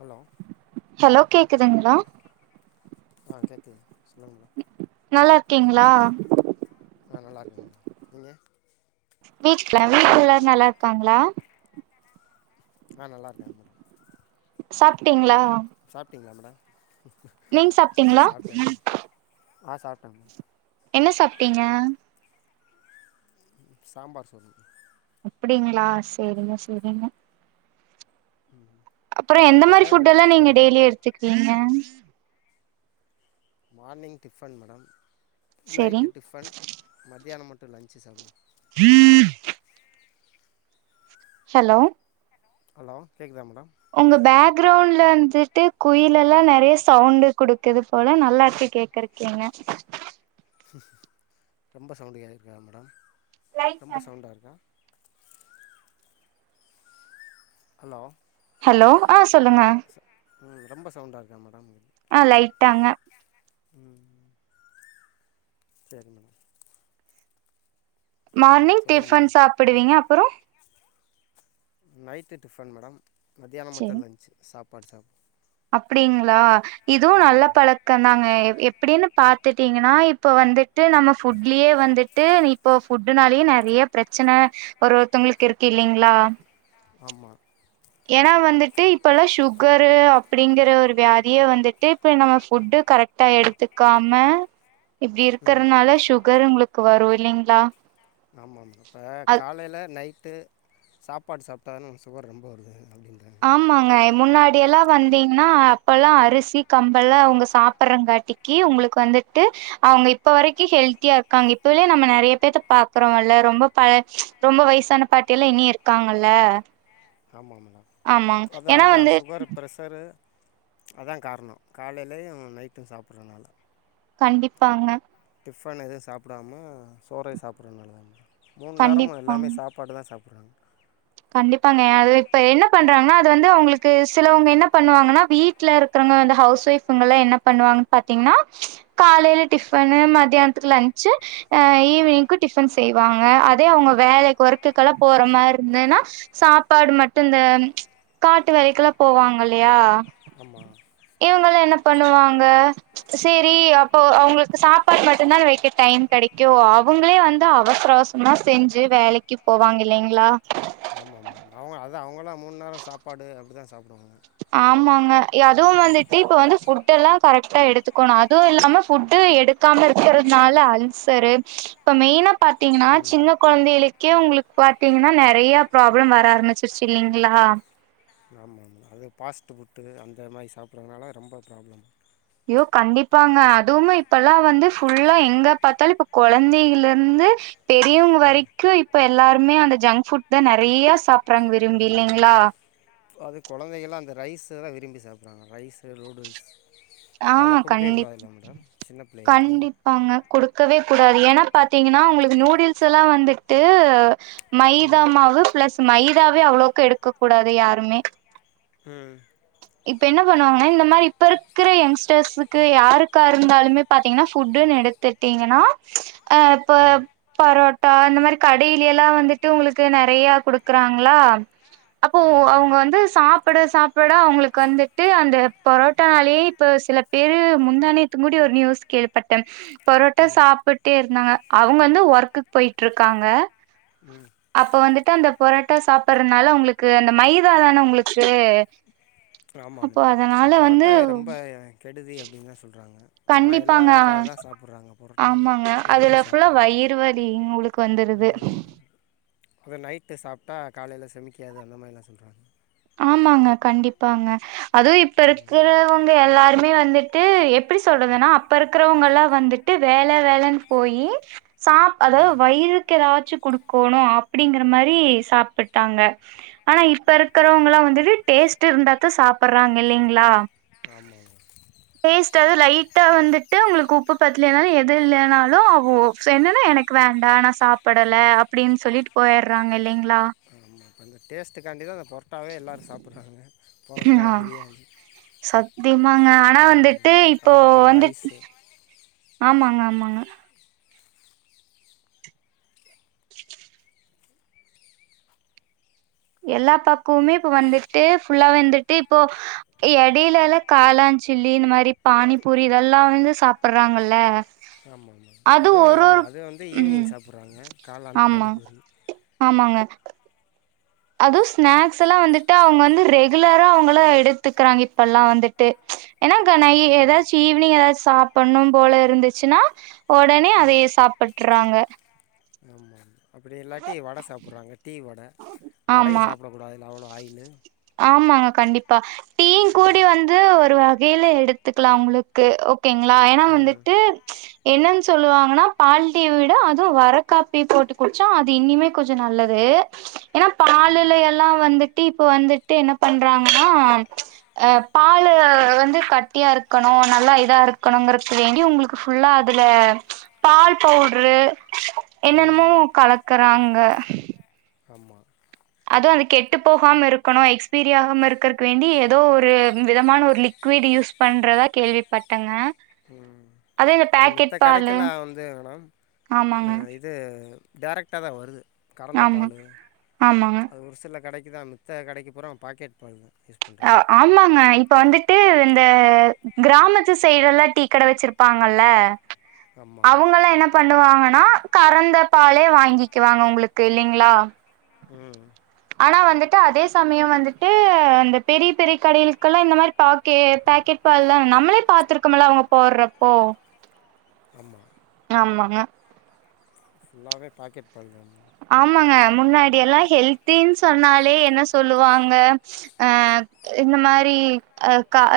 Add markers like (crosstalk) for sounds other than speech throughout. Hello hello கேக்குதுங்ளா அ கேக்குது சொல்லுங் மேடம் நல்லார்கீங்ளா அ நல்லார்கேங் மேடம் நீங்க வீட்ல வீட்ல எல்லாரூ நல்லார்காங்ளா நா நல்லார்கே மேடம் சாப்டீங்ளா சாப்டீங்ளா மேடம் தெ சாப்ட்டீங்களா சாப்டே மேடம் அ சாப்டே மேடம் என்ன சாப்டீங்க ம் சாம்பார் சோர்தா ம் அப்டிங்ளா செரிங்க செரிங்க ம் அப்றோ எந்த உங்கள் மாரி ஃபேவரட் ஃபுட்ல்லா ஃபுட் நீங்க என்ன டெய்லி மேடம் எடுத்துக்குவீங்க மார்னிங் டிஃபன் மேடம் சேரி நைட்டு டிஃபன் மத்தியான மட்டூ லன்ச் சாப் (unintelligible) ஹலோ ஹலோ கேக்குதா மேடம் உங்க பேக்ரவுண்ட்ல வந்துட்டு குயில் எல்லா நெறய சவுண்ட் குடுக்குது போல நல்லாருக் கேக் கர்கிங்க ம் ம் ரொம்ப சவுண்டு கேக்ருக்கா மேடம் ரொம்ப சவுண்டா இருக்கா ஹலோ ஹலோ அ சொல்லுங்க ம் ரொம்ப சவுண்டா இருக்கா மேடம் இங் அ லைட்டாங்க ம் சேரி மேடம் மார்னிங் சொல்லுங்கள் டிஃபன் மேடம் சாப்பிடுவீங்க அப்றோ நைட்டு டிஃபன் மேடம் மத்தியான மட்டூ லன்ச் சாப்பாடு சாப் அப்பிடிங்ளா இதுவூ ஆமாம் நல்ல மேடம் பழக் கந்தாங்க எ எப்புடின்னு பாத்துட்டீங்கனா இப்ப வந்துட்டு நம்ம ஃபுட்லியே வந்துட் டு இப்போ ஃபுட்டுனாலே நெறைய பிரச்சன ஒரு ஒருத்தவங்களுக்கு இருக்கு இல்லிங்ளா ஆமா எனா வந்துட்டு இப்பலா சுகரு அப்புடிங்கற ஒரு வியாதியே வந்துட்டு இப்ப நம்ம ஃபுட்டு கரெக் ட்டா எடுத்துகாம இப்டி ம் இருக்கறனால சுகர் உங்ளுக் வரூ இல்லிங்ளா ஆமா மேடம் இப்ப காலைல நைட்டு சாப்பாடு சாப்ட்டா னுங் சுகர் ரொம்ப வருது அப்படிங்றா ஆமாங்க முன்னாடியல்லா வந்தீங்னா அப்பல்லா அரிசி கம்பெல்லா அவுங்க சாப்பற்றங் காட்டி கி உங்ளுக் வந்துட்டு அவுங்க இப்ப வரைக்கு ஹெல்தியா இருக்காங்க இப்பலே நம்ம நெறைய பேத்த பாக்குறோ அல்ல ரொம்ப ப ரொம்ப வயசான பாட்டியல்ல இன்னி இருக்காங்கல்ல ஆமாங் மேடம் ஆமாங்க அதா ஏன்னா அதா வந்து சுகரு பிரஸ் ஸரு அதா காரணோ காலலியு நைட்டு சாப்புற்னால கண்டிப்பாங்க டிஃபன் எதுவு சாப்டாம சோறே சாப்பறநாள தா மே மூணுநேரமு எல்லாமே கண்டிப்பாங்க சாப் பாடு தா சாப்பறாங்க கண்டிப்பாங்க அது இப்ப என்ன பண்றாங்னா அது வந்து உங்ளுக்கு சிலவுங்க இன்ன பண்ணுவாங்கனா வீ ட்ல இருக்கறங்க வந்து ஹவுஸ் ஒயஃவ்ங்கலா என்ன பண்ணுவாங்கனு பாத்தீங்ன்னா காலைல டிஃபனு மதியானதுக்கு லன்ச்சு அ ஈவினிங்க்கு டிஃபன் செய்வாங்க அதே அவுங்க வேலைக் ஒரகுக்கல்லா போற மாருந்துனா சாப்பாடு மட்டுந்த காட்டு வேலைக்குலா போவாங்கல்லயா ஆமா இவுங்களா என்ன பண்ணுவாங்க சேரி அப்போ அவங்களுக்கு சாப்பாடு மட்டும்தான் வைக்க டைம் கிடைக்கும் அவங்களே வந்து அவசரம் அவசரமா சும்மா செஞ்சு வேலைக்கு போவாங்க இல்லலைங்களா ஆமாம் மேடம் அவங்க அதா அவங்களாம் மூணு நேரம் சாப்பாடு அப்டி தான் சாப்பிடுவாங்க ஆமாங்க அதுவும் வந்துட்டு இப்ப வந்து புட் எல்லாம் கரெக்டா எடுத்துக்கணும் அதுவும் இல்லாம புட்டு எடு க்காம இருக்கறதுனால அல்சரு இப்ப மெயினா பாரத்தீங்கன்னா ம் சின்ன குழந்தைகளுக்கே உங்களுக்கு பாரத்தீங்கன்னா நிறைய ப்ராப்ளம் வர ஆரம்பிச்சு சச்சு இல்லைங்களா ஆமா ஆமா நாங்க ஃபாஸ்ட்டு ஃபுட்டு அந்த மாரி சாப்பிட்றதுனால ரொம்ப ப்ராப்ளம் ஐயோ கண்டிப்பாங்க அதுவும் இப்ப எல்லாம் வந்து ஃபுல்லா எங்க பார்த்தாலும் இப்ப குழந்தைகள்ல இருந்து பெரியவங்க ம் வரைக்கும் இப்ப எல்லாருமே அந்த ஜங்க் ஃபுட் தான் நிறைய சாப்படுறாங்க விரும்பி ஆமாம் இல்லைங்களா மேடம் அது குழந்தைகள்லாம் அந்த ரைஸ்ல்லாம் விரும்பி சாப்பிட்றாங்க ரைஸு நூடல்ஸ் ஆ அதெல்லாம் குடுக்கவே கூடாதுல மேடம் சின்ன பிள்ளைகளுக்கு அவங்க குடுக்கவே கூடாது ஏன்னா பாத்தீங்கன்னா உங்களுக்கு நூடுல்ஸ் எல்லாம் வந்துட்டு ம் மைதாமாவ பிளஸ் மைதாவே அவ்ளோக்கு எடுக்க கூடாது யாருமே ம் இப்ப என்ன பண்ணுவாங்கன்னா இந்த மாரி இப்ப இருக்கிற எங்ஸ்டர்ஸ்க்கு யாருக்கா இருந்தாலுமே பாரத்தீங்கன்னா ஃபுட்டுன்னு எடுத்து கிட்டீங்கன்னா அ இப்போ ம் பரோட்டா இந்த மாரி கடையில எல்லாம் வந்துட்டு உங்களுக்கு நிறைய குடுக்குறாங்களா அப்போ ஆமாம் அவுங்க மேடம் வந்து சாப்பிட சாப்பிட அவங்களுக் கு வந்துட்டு அந்த பரோட்டனாலயே இப்போ சில பேர் முந்தானேத்தங்கூட ஒரு நியூஸ் கேள்விபட்டேன் பரோட்டா ம் சாப்பிட்டே இருந்தாங்க அவங்க வந்து ஒர்க்குக்கு போய்ட்டு இருக்காங்க ம் அப்ப வந்துட்டு அந்த பரோட்டா சாப்படுறதுனால உங்களுக்கு அந்த மைதாதானே உங்களுக்கு ஆமாம் அப்போ அதனால மேம் வந்து புரோட்டாவே ரொம்ப கெடுதி அப்டின்னு தான் சொல்றாங்க ஆனா கண்டிப்பாங்க எல்லாரும் இப்ப அதான் சாப்பிட்றாங்க பொரோட்டா தான் ஆமாங்க விரும்பி அதுல ஃபுல்ல சாப்பிட்றாங்க வயிறு வலி உங்களு வந்துருது அ நைட்டு சாப்ட்டா காலையில செமிக்காது அந்த மாரிலாம் சொல்றாங்க ஆமாங்க கண்டிப்பாங்க அதுவும் இப்ப இருக்கிறவங் ங்க எல்லாருமே வந்துட்டு எப்டி சொல்றதுன்னா அப்ப இருக்கிறவங்க எல்லாம் வந்துட்டு வேல வேலன்னு போயி சாப் அதாவது ம் வயிறுக்கு ஏதாச்சும் குடுக்கணும் அப்டிங்கிற மாரி சாப்பிட்டாங்க ஆனா இப்ப இருக்கிறவங்களாம் வந்துட்டு டேஸ்ட் இருந்தாத்த சாப்றாங்க இல்லைங்களா ஆஆமா (unintelligible) டேஸ்ட் லைட்டா வந்துட்டு உங்களுக்கு உப்பு பத்தலனாலும் எது இல்லைனாலும் என்னன்னா எனக்கு வேண்டாம் நா சாப்டலை அப்டின்னு சொல்லிட்டு போயிடுறாங்க இல்லைங்களா அந்த டேஸ்ட்டுக்காண்டி தா அந்த புரோட்டாவே எல்லோரும் சாப்றாங்க புரோட்டா ஆ பிரியாணி சத்தியமாங்க ஆனா வந்துட்டு ம் இப்போ அதுக்கப்புறம் வந்து ரைஸு ஆமாங்க ஆமாங்க (inaudible) எல்லா பக்கமுமே இப்ப வந்துட்டு ஃபுல்லா வந்துட்டு இப்போ இடையிலால காளான்சில்லி இந்த மாரி பானிபூரி இதெல்லாம் வந்து சாப்றாங்கல்ல ஆமாங்க அதுவும் ஆமாம் அது வந்து ஈவினிங் ம் சாப்ட்றாங்க காளான் ஆமா பானிபூரி ஆமாங்க அதுவும் ஸ்நாக்ஸ் எல்லாம் வந்துட்டு அவங்க வந்து ரெகுலரா அவங்கள எடுத்துக்கறாங்க இப்பல்லா வந்துட்டு ஏன்னா க நா ஏதாச்சும் ஈவினிங் ஏதாச்சும் சாப்டணும் போல இருந்துச்சுன்னா உடனே அதைய சாப்பட்றாங்க ஆமா அப்டி இல்லாட்டி வட சாப்றாங்க டீ வடை வடையு ஆமா. சாப்டக்கூடாதுல்ல அவ்ளோ ஆயிலு ஆமாங்க கண்டிப்பா டீ ங்கூடி வந்து ஒரு வகையில எடுத்துக்கலாம் உங்களு க்கு ஓகேங்களா ஏன்னா ம் வந்துட்டு என்னன்னு சொல்லுவாங்கன்னா பால் டீ யவிட அதுவும் வர காப்பி போட்டு குடிச்சா அது இனிமே கொஞ்சம் நல்லது ஏன்னா பாலில ஆமாம் எல்லாம் வந்துட்டு இப்ப வந்துட்டு என்ன பண்றாங்கன்னா அ பாலு வந்து கட்டியா இருக்கணும் நல்லா இதா இருக்கணுங்கறது வேண்டி உங்களுக்கு ஃபுல்லா அதுல பால் பவுட்ரு ம் என்னென்னமோ கலக்குறாங்க ஆமா அதும் அது கெட்டு போகாம இருக்கணும் எக்ஸ்பீரி ஆகாம இருக்கறக்கு வேண்டி ஏதோ ஒரு விதமான ஒரு லிக்விட் யூஸ் பண்றதா கேள்விப்பட்டேங்க ம் அத அது மித்த கடைக்கெல்லாம் வந்து மேடம் ஆமாங்க அ இது டைரெக்ட்டா தா வருது கறந்த ஆமா பால் ஆமாங்க அது ஒரு சில கடைக்கு தா த்த கடைக்கி பூரா பாக்கெட் பால் தா யூஸ் அ பண்ணுறாங்க ஆமாங்க இப்ப வந்து ட்டு இந்த கிராமத்து சைடு எல்லாம் டீ கட வச்சிருப்பாங்கல்ல ஆமாம் அவுங்க எல்லாம் என்ன பண்ணுவாங்கன்னா கறந்த பாலே வாங்கிக்குவாங்க உங்களுக்கு இல்லங்களா உம் ஆனா வந்துட்டு அதே சமயம் வந்துட்டு அந் பெரிய பெரிய கடைளுக்கெல்லாம் இந்த மாதிரி பாக்க பாக்கெட் பால் தா நம்மளே பாத்துருக்கோம்ல அவுங்க போடுறப்போ ஆமா ஆமாங்க ஃபுல்லாவே பக்கெட் பால் தா மேம் ஆமாங்க முன்னாடி எல்லாம் ஹெல்தின்னு சொன்னாலே என்ன சொல்லுவாங்க அ இந்த மாரி அ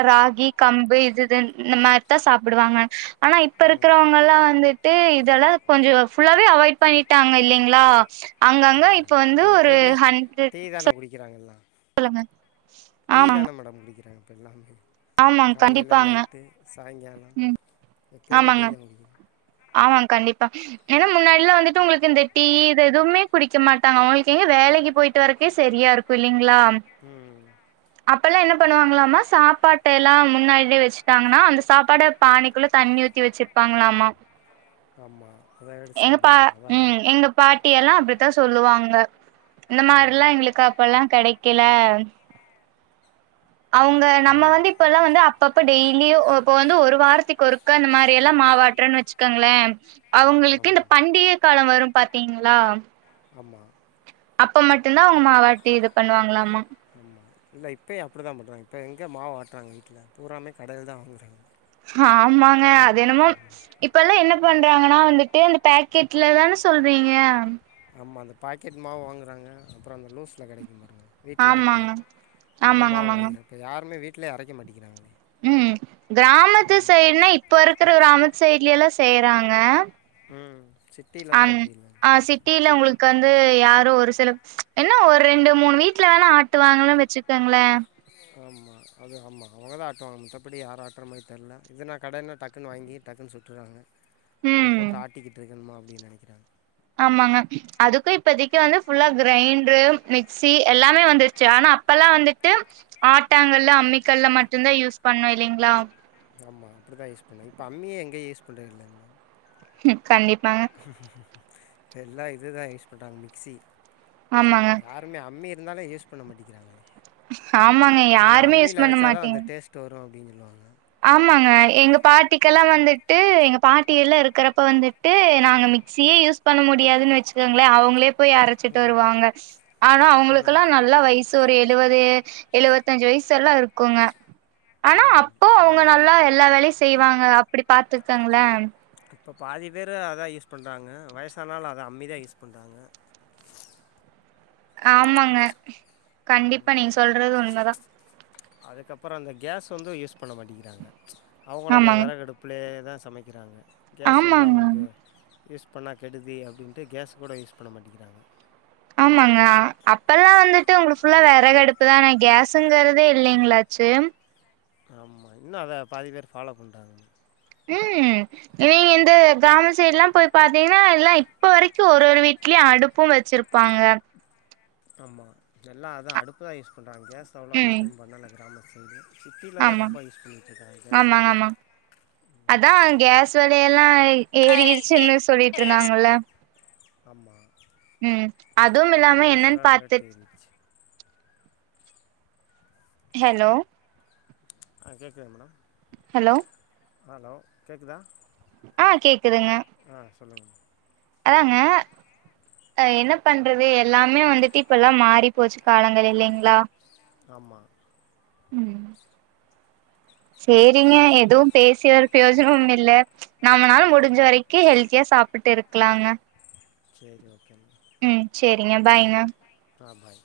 ராகி கம்பு இதுதான் இந்த மாரிதா சாப்டுவாங்க ஆனா இப்ப ம் இருக்கிறவங்க எல்லாம் வந்துட்டு இதெல்லா கொஞ்சோ ஃபுல்லாவே அவாய்ட் பண்ணிட்டாங்க இல்லைங்ளா அங்கங்க இப்ப ஆமாம் வந்து ஒரு ஹண்ட்ரட் விக்கிறங்கல்லா சொல்லுங்க டீ தான மேடம் குடிக்கிறாங் இப்ப எல்லாமே ஆமாங்க காலைல கண்டிப்பாங்க நைட்டு சாய்ங்காலம் ம் எப்பைமே டீ தா குடிக்கிற ஆமாங் கண்டிப்பா ஏனா முன்னாடிலா வந்துட்டு உங்களுக்கு இந்த டீ இது எதுவுமே குடிக்க மாட்டாங்க அவங்களுக்கு எங்க வேலைக்கு போயிட்டு வரக்கே சரியா இருக் கு இல்லிங்ளா ம் ம் அப்பெல்லா என்ன பண்ணுவாங்களாமா சாப்பாட்டெல்லா முன்னாடியே வச்சுட்டாங்கன்னா அந்த சாப்பாட பானைக்குள்ள தண்ணி ஊத் தி வச்சிர்ப்பாங்களாமா ஆமா எங்க பா ம் எங்க பாட்டி எல்லா அப்டித்தா சொல்லுவாங்க இந்த ம் மார்லா எங்களுக்கு அப்பெல்லா கெடைக்கல அவங்க நம்ம ம் வந்து இப்பெல்லா வந்து அப்பப்ப டெய்லியு இப்ப வந்து ஒரு வாரத்துக்கு ஒருக்க அந்த மாரி எல்லா மாவு ஆட்றனு வச் சுக்குங்களே அவங்களுக்கு இந்த ஆமாம் பண்டிகை காலொ வரும் பாத்தீங்களா ஆமாம் அப்ப மட்டுந்தா அவங்க மாவாட்டி இது பண்ணுவாங்களாமா இல்ல இப்பயு அப்டிதா பண்றாங்க இப்ப எங்க மாவு ஆட்றாங்க வீட்ல பூராமே கடைலதா வாங்குறாங்க ஹாமாங்க அது என்னமோ இப்பெல்லா என்ன பண்றாங்கன்னா வந்துட்டு அந்த பேக்கெட்லதானே சொல்றீங்க ஆமா அந்த பாக்கெட் மாவு வாங்குறாங்க அப்பறோ அந்த லூஸுல கெடைக்கும் பாருங்க வீட்ல ஆட்டி ஆமாங்க அந்த ஆமாங்க மாவு ஆமாங்க வாங்கிக்றாங் இப்போ யாருமே வீட்லே அரைக்க மாட்டேக்கிறாங்களே ம் கிராமத்து சைட்னா இப்ப இருக்கற கிராமத்து சைட்லேல்லா செய்யுறாங்க ம் ச அம் ஆ சிட் ட்டீல உங்களுக்கு வந்து யாரோ ஒரு சில என்ன ஒரு ரெண்டு மூணு வீட்டுல வேணா ஆட்டுவாங்களன்னு வச்சிக்கோங்களே ஆமா அது ஆமா அவங்கதா ஆட்டுவாங்க மித்தபடி யாரு ஆட்டுற மாரி தெர்ல இதுன்னா கடைனா டக்குன்னு வாங்கி டக்குன்னு சுட்டுர்றாங்க இதப் ம் போட்டு ஆட்டிக்கிட்டு இருக்கணுமா அப்டின்னு நெனக்கிறாங்க ஆமாங்க அதுக்கு இப்பதைக்கு வந்து ஃபுல்லா கிரைண்ட்ரு மிக்சி எல்லாமே வந்துருச்சு ஆனா அப்பல்லா வந்துட்டு ஆட்டாங்கல்லு அம்மிக்கல்ல மட்டுந்தா யூஸ் பண்ணோ இல்லீங்களா ஆமா அப்டிதா யூஸ் பண்ணோ இப்போ அம்மியே எங்கே யூஸ் பண்றதில்ல மேடம் ம் கண்டிப்பா இப்போ எல்லா இதுதா யூஸ் பண்றாங்க மிக்சி ஆமாங்க இல்ல அம்மி இருந்தாலு யூஸ் பண்ண மாட்டேக்கிறாங்களே ஆமாங்க ஆனா யாருமே யூஸ் அம்மியில பண்ண அரச்சாதா மாட்டீங்க அந்த டேஸ் ட்டு வரு அப்டின் சொல்வாங்க ஆமாங்க எங்க பாட்டிக்கெல்லா வந்துட்டு எங்க பாட்டி எல்லா இருக்கறப்போ வந்துட் ட்டு நாங்க மிக்சியே யூஸ் பண்ண முடியாதுன்னு வச்சுக்கோங்களே அவங்களே போய் அரச்சிட்டு ம் வருவாங்க ஆனா ம் அவங்களுக்குல்லா நல்ல வயசு த்தொரு எழுவது எழுவத்தஞ்சு வயசு வர்ல இருக்குங்க ம் ப்போ அதா அவங்க மேடம் நல்லா எல்லா வேலயு செய்வாங்க அப்டி பாத்துக்கங்களே இப்போ பாதி பேர் அதா யூஸ் பண்றாங்க வயசானாலு அதா அம்மிதா யூஸ் பண்றாங்க ஆமாங்க கண்டிப்பா நீங்க சொல்றது உண்மதா அதுக்கப்பறோ அந்த கேஸ் வந்து யூஸ் பண்ண மாட்டேக்கிறாங்க அவங்களு அந்த ஆமாங்க வெறகடுப் புலேதா சமைக்கிறாங்க கேஸ் வந்து ஆமாங்க அவங்களுக்கு யூஸ் பண்ணா கெடுதி அப்டின்ட்டு கேஸு கூட யூஸ் பண்ண மாட்டேக்கிறாங்க ஆமாங்க அப்பல்லாம் வந்துட்டு உங்களுக்கு ஃபுல்லா வெறகடுப்பு தானே கேஸுங்கிறதே இல்லேங்களாச்சே ஆமா இன்னு அதப் பாதி பேர் ஃபாலோ பண்றாங்க ம் நீ இந்த கிராம சைடுல்லாம் போய் பாத்தீங்கன்னா எல்லாம் இப்ப வரைக்கும் ஒரு ஒரு வீட்லய அடுப்பும் வெச்சிருப் பாங்க ஆமா எல்லா அதான் அடுப்பு தான் யூஸ் பண்றாங்க கேஸ் அவ்ளவா ம் யூஸும் பண்ணல கிராமத்து சைட்ல சிட்டில தான் ஆமா ரொம்ப யூஸ் பண்ணிட்டு இருக்காங்க கேஸ் அதான் கேஸ் வெலை எல்லாம் ஏறிகிடுச்சுன்னு சொல்லிட்டு இருந்தாங்கல்லே ஆமா அதுவும் ஆமா இல்லாம என்னன்னு கேஸுல்லா பாத்து ரேட்டு் ஏறிடிச்சு ஹலோ ஆ கேக்குதா மேடம் ஹலோ ஹலோ கேக்குதா ஆ கேக்குதுங்க ஆ சொல்லுங்க அதாங்க அ என்ன பண்றது எல்லாமே வந்து இப்ப எல்லாம் மாறிப் போச்சு காலங்கள் இல்லேங்ளா ஆமா ம் சேரிங்க எதுவும் பேசி ஒரு பிரயோஜனும் இல்ல நம்மளால முடிஞ்ச வரக்கும் ஹெல் த்தியா சாப்பிட்டே இருக்கலாங்க சேரி ஓகே மா ம் சேரிங்க பாய்ங்க ஆ பாய்